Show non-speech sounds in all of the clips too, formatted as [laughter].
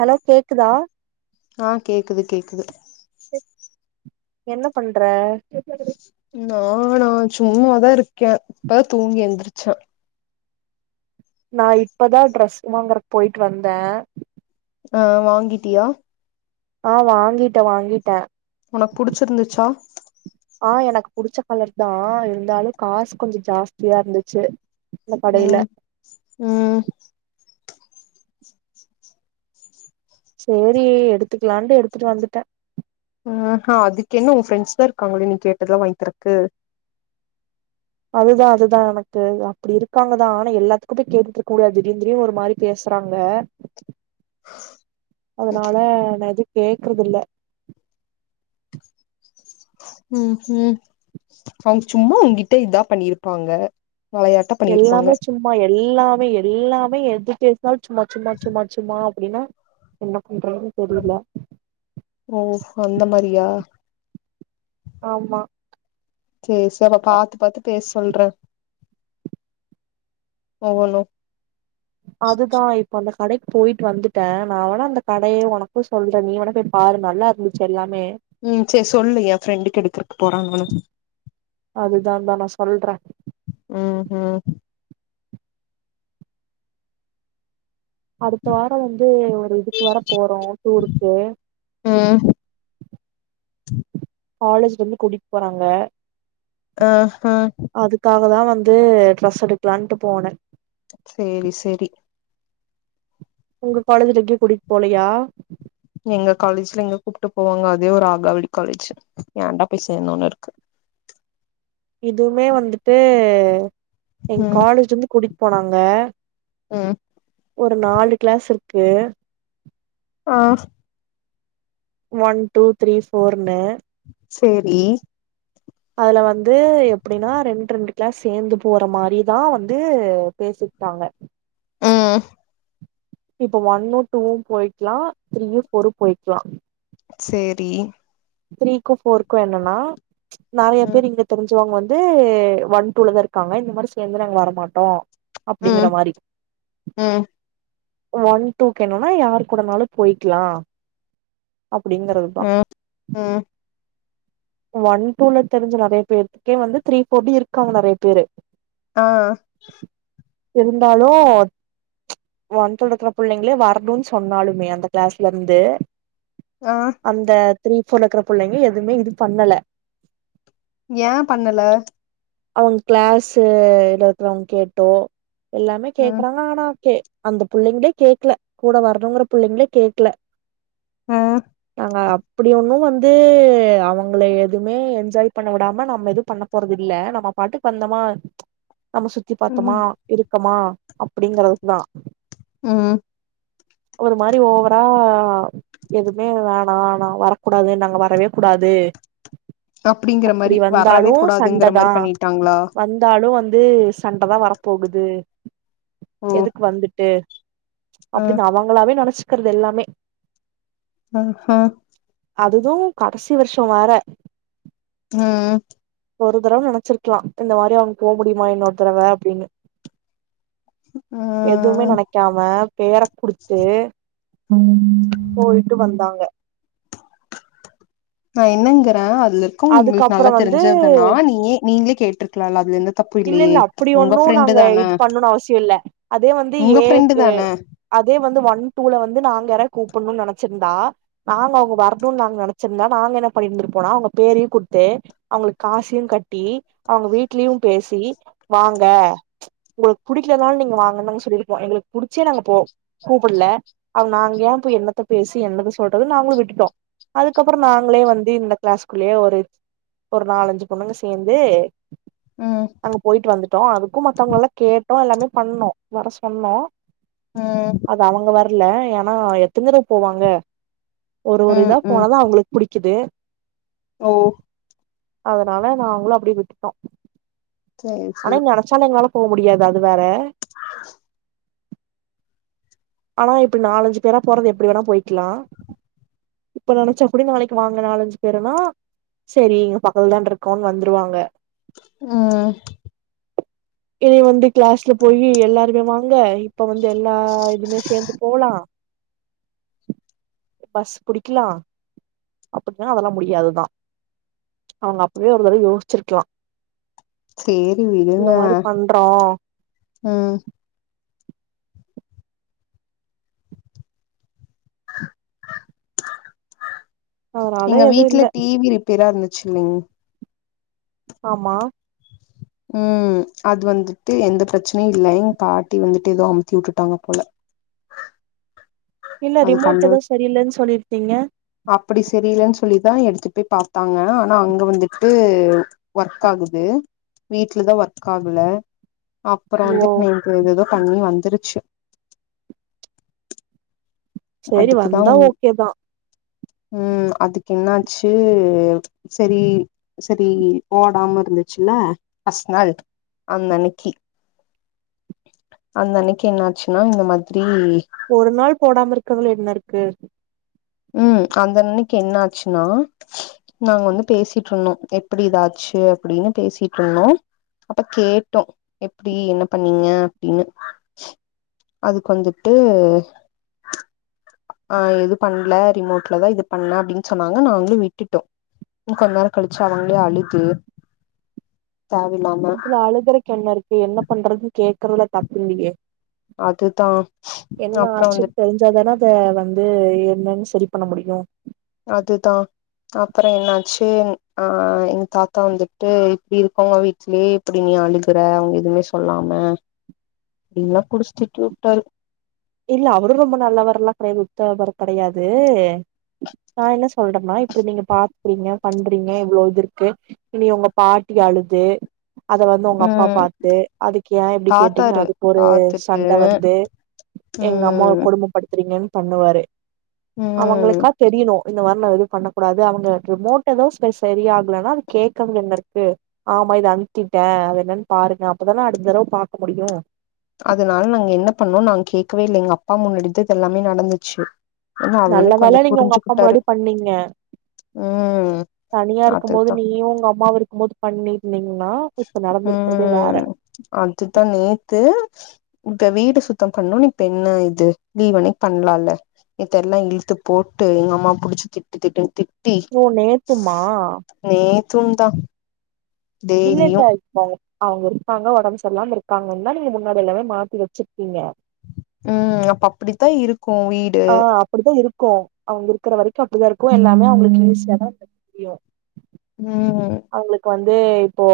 Hello கேக்குதா ஆ கேக்குது கேக்குது என்ன பண்ற நானா சும்மாதான் இருக்கேன் இப்பதான் தூங்கி எந்திரச்சே நான் இப்பதான் ட்ரெஸ் வாங்குறது போயிட்டு வந்தேன் ஆ வாங்கிட்டியா ஆ வாங்கிட்டேன் வாங்கிட்டேன் உனக்கு புடிச்சிருந்துச்சா ஆ எனக்கு புடிச்ச கலர் தான் இருந்தாலும் காசு கொஞ்சம் ஜாஸ்தியா இருந்துச்சு அந்த கடையில ம் ம் சேரி எடுத்துக்லான்ட்டு எடுத்துட்டு வந்துட்ட ஆ அதுக்கென்ன உ ஃப்ரெண்ட்ஸ்தா இருக்காங்ளே நீ கேட்டதலா வாங்கீ தருக்கு அதுதா அதுதா எனக்கு அப்டி இருக்காங்கதா ஆனா எல்லாத்துக்கு போய் கேட்டுட்ருக்க முடியாது திடீர் திடிர்னு ஒரு மாரி பேசறாங்க அதனால நா எது கேக்கறதுல்ல ம் ம் அவங் சும்மா உங்கிட்ட இதா பண்ணிருப்பாங்க வெளையாட்டா பண்ணிருப்பாங்க எல்லாமே சும்மா எல்லாமே எல்லாமே எதுக்க சும்மா சும்மா சும்மாச்சும்மா அப்டினா என்ன பண்றதுன்னு தெரில ஓ அந்த மாரியா ஆமா சேரி சேரி அப்ப பாத்து பாத்து பேசு சொல்ற ஒவ்வொன்னும் அதுதா இப்ப அந்த கடைக் போயிட் வந்துட்ட நா வேனா அந்த கடைய உனக்கும் சொல்ற நீ வேன போய் பாரு நல்லா இருந்துச்சு எல்லாமே ம் சேரி சொல்லு எ ஃப்ரெண்டுக்கு எடுக்றக்கு போற நானு அதுதான்டா நா சொல்றே ம் ம் அடுத்த வாரம் வந்து ஒரு இதுக்கு வர போறோம் டூருக்கு ம் காலேஜ்லருந்து கூட்டிட் போறாங்க அஹ்ஹ அதுக்காக தா வந்து ட்ரெஸ் எடுக்லான்ட்டு போன சேரி சேரி உங்க காலேஜ்ல டூர் கூட்டிட் போலையா எங்க காலேஜ்ல எங்க கூப்ட்டு போவாங்க அதே ஒரு ஆகாவளி காலேஜு ஏன்டா போய் சேந்தனுருக்கு எதுமே வந்துட்டு எ காலேஜ் வந்து குடி போனாங்க உம் ஒரு நாலு கிளாஸ் இருக்கு ஆஹ் ஒன் டூ த்ரீ ஃபோர்னு சேரி அதுல வந்து எப்டினா ரெண் ரெண்டு கிளாஸ் சேந்து போற மாரிதா வந்து பேசிட்டாங்க உம் இப்ப ஒன்னும் டூவும் போயக்லா த்ரீயும் ஃபோரும் போயக்லா சேரி த்ரீக்கும் ஃபோர்க்கும் என்னனா நிறய ம் பேர் இங்க தெரிஞ்ச சிவங்க வந்து ஒன்டூலதா இருக்காங்க இந்த மாரி சேந்துலா நாங்க வரமாட்டோம் அப்டிங்ற ம் மாரி ம் ஒன் டூ கேணுனா யார் கூடனாலு போய்க்லாம் அப்டிங்கறதுதா ம் ம் ஒன் டூ ல தெரிஞ்ச நெறைய பேத்துக்கே வந்து த்ரீ ஃபோர்டி இருக்காங்க நெறைய பேரு ஆ இருந்தாலு ஒன் [unintelligible] புள்ளங்ளே வரணுன் சொன்னாலுமே அந்த கிளாஸ்லருந்து ஆ அந்த த்ரீ ஃபோல்லக்குற புள்ளைங்க எதுமே இது பண்ணல ஏ பண்ணல அவங் கிளாஸு [unintelligible] அவுங் கேட்டோ எல்லாமே ம் கேக்குறாங்க ஆனா க்கே அந்த புள்ளைங்ளே கேக்ல கூட வரணுங்குற புள்ளைங்ளே கேக்ல ஆ நாங்க அப் புடி ஒன்னு வந்து அவுங் ங்கள எதும்மே என்ஜாய் பண்ண வுடாம நம்ம எதுப் பண்ண போறதில்ல நம்ம பாட்டுக் வந்தொமா நம்ம சுத்தி ம் பாத்தொமா இருக் கமா அப்படிங்கறதுக்குதா ம் ஒரு மாரி ஓவரா எதுமே வேணா நா வரக்கூடாது நாங்க வரவே கூடாது அப்டிங்கிற மாரி அப்பிடி வரவே வந்தாலு கூடாதுங்கிற சண்டதா மாரி பண்ணிட்டாங்களா வந்தாலு வந்து சண்டதா வர போகுது ஓ எதுக்கு வந்துட்டு ஆ அப்டின் அவங்களாவே நெனச்சு க்கறதெல்லாமே அ ஹ அதுது கடைசி வருஷ வேற ம் ஒரு தடவ நெனச்சிருக்கலா இந்த மாரி அவுங்க போ முடியுமா இன்னொரு தடவ அப்டின்னு எதுவுமே ம் நெனைக்காம பேர குடுத்து போயிட்டு வந்தாங் க நா என்னங்கறே அ துல இருக்கங் உங்களுக்கு நல்லா அதுக்கப்புறம் வந்து தெரிஞ்சதனா நீங் எ நீங்ளே கேட்ருக்லால அதுலந்து இல்லெல்ல அப்பிடி ஒன்னு நாங்க இது பண்னுன் அவசியல்ல அதே வந்து உங்க ஏ ஃப்ரெண்டு தான அதே வந்து ஒன் டூ ல வந்து நாங்க யார கூப்பண்ணுன் நெனச்சுருந்தா நாங்க அவுங்க வரணுன் நாங்க நெனச்சுருந்தா நாங்க என்ன பண்ணிருந்துருப்போனா அவுங்க பேரையு குட்த்து அவுங்களுக் காசையு கட்டி அவுங்க வீட்லெயு பேசி வாங்க உங்களுக் புடிக்கலனாலு நீங்க வாங்கன் நாங்க சொல்லிருப்போ எங்களுக் புடிச்சே நாங்க போ கூப்புல்ல அப நாங் ஏ போயி என்னத்த பேசி என்னத்த சொல்றதுன் நாங்களு விட்டுட்டோ அதுக்கப்பற நாங்களே வந்து இந்த கிளாஸ்குள்ளயே ஒரு ஒரு நாலஞ்சு பொண்ணுங்க சேந்து ம் அங்க போயிட்டு வந்துட்டோ அதுக்கு மத்தவங்களெலா கே ட்டோ எல்லாமே பண்ணோ வர சொன்னோ ம் அது அவுங்க வர இல்ல ஏன்னா எத்தன தரவ போவாங்க ஒரு ஒரு ம் இதா ம் போனாதா அவங்களுக்கு புடிக் கிது ஓ அதனால நாங்களு அப்டியே விட்டுட்டோ சேரி ஆனா சேரி நெனச்சாலு எங்களால போ முடியாது அது வேற அ ஆனா இப்ப நாலஞ்சு பேரா போறது எப்டி வேணா போய்க்கிலா இப்ப நெனைச்சக்கூட நாளைக்கு வாங்க நாலஞ்சு பேருனா செரி இங்க பக்கத்துலதான இருக்கோனு வந்துருவாங்க ம் இனி வந்து கிளாஸ்ல போயி எல்லாருமே வாங்க இப்ப வந்து எல்லா இதுமே சேந்து போலா பஸ் புடிக்கலா அப்டின்னா அதெல்லா முடியாதுதா அவங்க அப்பவே ஒரு தடவ யோசிச்சிருக்லா சேரி விடுங்க ம் அதனால எங்க எதுவு வீட்ல இல்ல டி வி ரிப்பேரா இருந்து சொல்லுங் ஆமா ம் அது வந்துட்டு எந்த பிரச்னையு இல்ல எங்க பாட்டி வந்துட்டு எதோ அமுத்தி விட்டுட்டாங்க போல இல்ல ரிமோட் எதோ சரியில்லன் சொல்லி டிங்க அப்பிடி சரியில்லன் சொல்லிதா எடுத்துட் போய் பாத்தாங்க ஆனா அங்க வந்துட்டு ஒர்க் ஆகுது வீட்டுலதா ஒர்க் ஆகுல அப்பற வந்து ஓ நேத்து ஏதேதோ பண்ணி வந்துருச்சு சேரி அதுக்குதா வந்தா ஓகேதா ம் அதுக்கு என்னாச்சு செரி செரி ஓடாம இருந்துச்சுல ஃபஸ்ட் நாள் அந்தன்னிக்கு அந்த அன்னைக்கு என்னாச்சுனா இந்த மாதிரி ஒரு நாள் போடாம இரு க்றதுல என்ன இருக்கு ம் அந்த அன்னிக்கி என்ன ஆச்சுனா நாங்க வந்து பேசிட்ருந்தோ எப்பிடி இதாச்சு அப்டின்னு பேசிட்ருந்தோ அப்ப கேட்டோ எப்டி என்ன பண்ணிங்க அப்டினு அதுக்கு வந்துட்டு அ எது பண்ல ரிமோட்லதா இது பண்ண அப்டின் சொன்னாங்க நாங்ளு விட்டுட்டோ கொஞ்ச நேர கழிச்சு அவங்களே அழுது தேவயில்லாம இதுல அழுகறக்கு என்ன இருக்கு என்ன பண்றதுன் கேக் கறதுல தப்பில்லியே அதுதா அப்ற வந்து ஆச்சுன்னு தெரிஞ்சாதான அத வந்து என்னன் செரி பண்ண முடியு அதுதா அப்பற என்னாச்சு அ எங்க தாத்தா வந்துட்டு இப்டி இருக்கவுங்க வீட்லயே இப்பிடி நீ அழுகுற அவங்க எதுமே சொல்லாம அப்டின்லா புடிச்சு திட்டி உட்டாரு விட்டாரு இல்ல அவரு ரொம்ப நல்லவர்லா கெடையாது உத்தவர் கெடையாது நா என்ன சொல்றன்னா இப் ப நீங்க பாக்றிங்க பண்றிங்க இவ்ளோ இது இருக்கு இனி உங்க பாட்டி அழுது அத வந்து உங்க அப்பா ம் பாத்து அதுக்கு ஏ இப்டி கேட்டிங்க பாத்தாரு அதுக்கு ஒரு பாத்துட்டு சண்ட வந்து எங்கம்மாவ ம் கொடும படுத் றிங்கன் பண்ணுவாரு ம் அவங்களுக்கா தெரியுணு இந்த மாரி நா எதுவு பண்ண கூடாது அவங்க ரிமோட் எதோ ஸ சரி ஆகலனா அது கேக்கறதுல என்ன இருக்கு ஆமா இத அமித்திட்டே அது என்னன் பாருங்க அப்பதான அடுத்த தடவ பாக்க முடியு அதனால நாங்க என்ன பண்ணோ நாங்க கேக்கவே இல்ல எங்கப்பா முன்னாடிதா இது எல்லாமே நடந்துச்சு ஏன்னா நல்ல அவரே கொஞ்சோ வேல நீங்க உங்க அப்பா புரிஞ்சுக்கிட்டாரு முன்னாடி பண்ணீங்க ம் தனியா அதுதா இருக்கும்போது நீயு உங்க அம்மாவு இருக்கும்போது பண்ணிருந்திங்னா இப்ப நடந்திருக்றதே வேற ம் அதுதா நேத்து இப்ப வீடு சுத்தம் பண்ணுனு இப்ப என்ன இது லீவ் அன்னைக் பண்லால நேத்தெல்லா இழுத்து போட்டு எங்க அம்மாவ புடிச்சு திட்டு திட்டுன் ஓ நேத்துமா தும்தா இல்ல இல்ல இப்பவ அவங்க இருக்காங்க ஒடம்பு சரியில்லாம இருக்காங்கன்னுதா நீங்க முன்னாடி எல்லாமே மாத்தி வச்சிருப்பீங்க ம் அப்ப அப்டித்தா இரு க்கு வீடு க்கு அவங்க இருக்குற வரைக்கு அப்டிதா இருக்கு எல்லாமே அவங்களுக்கு ஈஸியாதா தெரியு ம் து இப்போ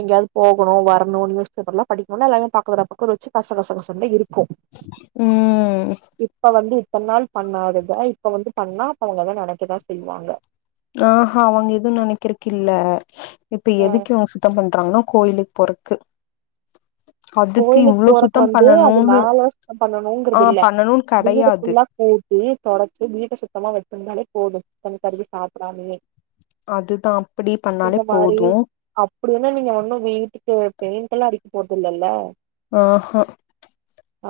எங்கயாவது போகணு வரணு நியூஸ் பேப்பர்லா படிக்னு எல்லாமே பக்கத்துல பக்கத்துல வச்சு கசகசகசனே இருக் க்கு ம் இப்ப வந்து இத்தனநாள் பண்ணாததா இப்ப வந்து பண்ணா அப்ப அவங்கதா நெனைக்கதா செய்வாங்க ஆஹ அவங்க எதுவு நெனைக்கிறக்கு இல்ல இப்ப ஆ எதுக்கு இவங்க சுத்தம் பண்றாங்னா கோயிலு போறக்கு அதுக்கு கோயிலுக்கு இவ்ளோ போறக்கு சுத்தம் வந்து அது பண்ணணுன்னு மேலலா சுத்தம் ஆ பண்ணணுங்கிறதில்ல பண்ணணுன்னு வீடு கெடையாது ஃபுல்லா கூட்டி தொடைச்சு வீட்ட சுத்தமா வெச்சிருந்தாலே போது தனி கறியு சாப்டாமயே அதுதா அப்டி இந்த பண்ணாலே மாரி போது அப்டி என்ன நீங்க ஒண்ணு வீட்டுக்கு பெயிண்ட எல்லா அடிக்க போறது இல்லல்ல ஆஹ ஆ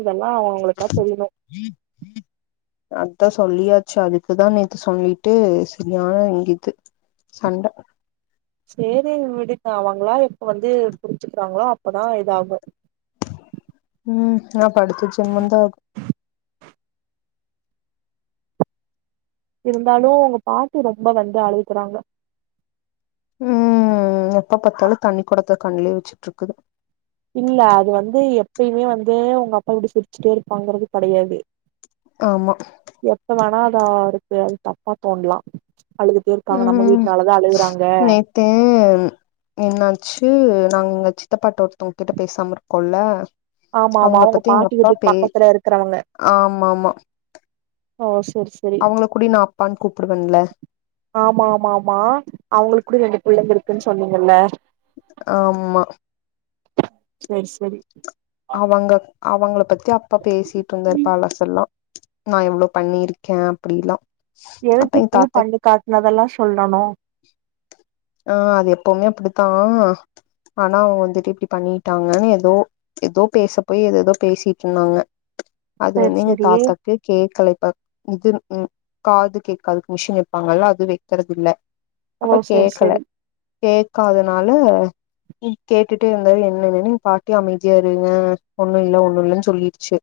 இதெல்லா அவங்க அவங்களுக்கா தெரியுணு அதா சொல்லியாச்சு அதுக்குதா நேத்து சொல்லிட்டு சரியான இங்க இது சண்ட செரி விடுக்கா அவங்களா எப்ப வந்து புடிச்சுக்கிறாங்களோ அப்பதா இதாகு ம் நா படுத்துச்சுமந்த இருந்தாலு உங்க பாட்டி ரொம்ப வந்து அழுகுறாங்க ம் எப்ப பாத்தாலு தண்ணி கொடத்த கண்லயே வெச்சுட்ருக்குது இல்ல அது வந்து எப்பயுமே வந்து உங்க அப்பா இப்டி சிரிச்சுட்டே இருப்பாங்கறது கெடையாது ஆமா எப்ப வேணா ந்தாளுக்கு அது தப்பா தோணலா அழுதுட்டே இருக்காங்க நம்ம ம் வீட்னாலதா அழுகுறாங்க நேத்து என்னாச்சு நாங்க இங்க சித்தப்பாட்ட ஒருத்தவங்க கிட்ட பேசாம இருக்கோல்ல ஆமாமா அவங்கள அவங்க பத்தி எங்க பாட்டி அப்பா வீட்டுக்கு பே பக்கத்துல இருக்கிறவங்க ஆமா ஆமா ஓ செர் செரி அவங்கள கூடி நா அப்பான்னு கூப்பிடுவேன்ல ஆமா ஆமா ஆமா அவங்களுக்கு கூட ரெண்டு பிள்ளைங்க இருக்குன் சொன்னிங்கல்ல. ஆமா செரி செரி அவங்க அவங்கள பத்தி அப்பா பேசிட்ருந்தாரு பழசெல்லா நா எவ்ளோ பண்ணிருக்கே அப்படிலா எதுக்கு இப்பயு பண்ணி காட்டுனதெல்லா சொல்லணு ஆஹ் அது எப்பவுமே அப்படித்தான் ஆனா அவங்க வந்துட்டு இப்படி பண்ணிட்டாங்கன்னு ஏதோ ஏதோ பேசப்பய் ஏத ஏதோ பேசிட்டு இருந்தாங்க. அது செரி வந்து எங்க செரி தாதாக்கு கேக் கலைப்பா இது உம் காது கேட்காதுக்கு மிஷின் வைப்பாங்கல்ல அது வைக்கறிறது இலல் ஓ சரி சரி க்கல கேட்காதுன. அதனால நீ கேட்டுட்டு இருந்தால என்னனன்னு பாட்டி அமைதியா இருங்க. ஒன்னும் இல்ல ஒன்னும் இல்லைன்னு சொல்லிருச்சு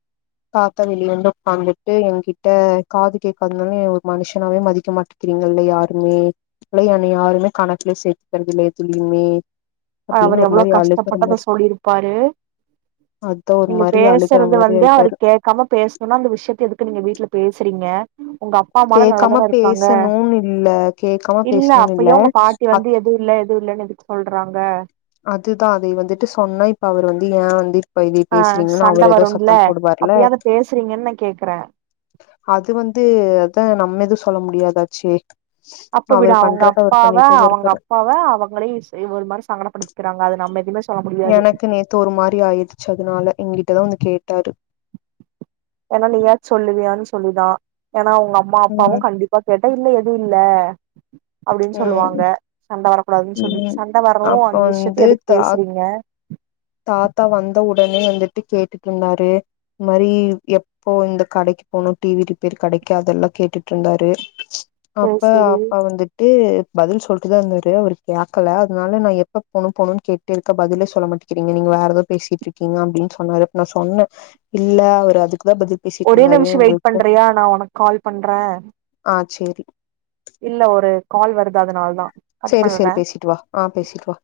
காத்தா வெளியே வந்து உட்காந்துட்டு என்கிட்ட காது கேட்காதுனாலும் ஒரு மனுஷனாவே மதிக்க மாட்டேக்கிறீங்கல்ல. யாருமே இல்ல என்னை யாருமே காணக்கல சேத்தக்கந்துல தலுமே அவர் எவ்வளவு கஷ்டப்பட்டு அத சொல்லியிருப்பாரு. அதா ஒரு நீங்க மாரி அழுகுற பேசுறது மாரி வந்து அவரு ஆயிட்டாரு கேட்காம பேசணும்னா அந்த விஷயத்த எதுக்கு நீங்க வீட்டுல பேசுறீங்க. உங்க அப்பா அம்மாலும் கேக்காம நல்லாாதானே இருக்காங்க. பேசணுனு இல்ல கேக்காம இல்ல பேசணுனு அப்பயோ உங்க பாட்டி வந்து அத் எதுவும் இல்ல எதுவும் இல்லன்னு எதுக்கு சொல்றாங்க. அதுதான் அதை வந்துட்டு சொன்னா இப்ப அவர் வந்து ஏன் வந்து பைதி ஆ பேசுறீங்கன்னா சண்ட அவர் ஏதோ வரும்ல சத்தம் போடுவார்ல அப்பயாது பேசுறீங்கன்னு நா கேக்குறே அது வந்து அதான் நம்ம எத ஸ் சொல்ல முடியாதாச்சே அப்ப விட அவரு அவங்க பண்றத அவரு அப்பாவ பண்ணிட்டேதா அவங்க இருப்பாரு அப்பாவ அவங்களே ஒரு மாதிரி சங்கடப்படு இருக்காங்க அது நம எதுமே ஸ் எனக்கு நேத்து ஒரு மாதிரி ஆயிடுச்சு அதனால எகிட்டதான் வந்து கேட் தாரு ஏன்னா நீயாது சொல்லுவியான்னு சொல்லிதான். ஏன்னா அவங்க உங்க அம்மா ம் அப்பாவும் கண்டிப்பா கேட்டன் இல்லலை. எது இல்ல அப்படின்னு சொல்லுவாங்க சண்டை வர உம் அப்ப வந்து எதுக்கு தா பேசுறீங்க தாத்தா வந்த உட டனே வந்துட்டு கேட்டுட்டு இருந்தாரு இந்த மாதிரி எப்போ இந்த கடைக்கு போகனும் டிவி ரிப்பேர் கடைக்கு அதெல்லாம் கேட்டுட்டு இருந்தாரு அப்ப சேரி சேரி அப்பா வந்துட்டு பதில் சொல்லிட்டுதான் இருந்தாரு ஒரு கேட்கல அதனால நான் எப்ப போணும் போணும்ன்னு கேட்டுட்டு இருக்கே பதிலே சொல்ல மாட்டேக்கிறீங்க நீங்க வேற ஏதோ பேசிட்டு இருக்கீங்க அப்படின்னு சொன்னாரு அப்ப நான் சொன்னேன் இல்ல அவரு அதுக்கு ஒரே நிமிஷம் வெயிட் பண்றியா நான் உனக்கு கால் பண்றேன் ஆ சேரி இல்ல ஒரு கால் வருது அதனால தான் சரி சரி பேசிட்டு வா ஆஹ் பேசிட்டு வா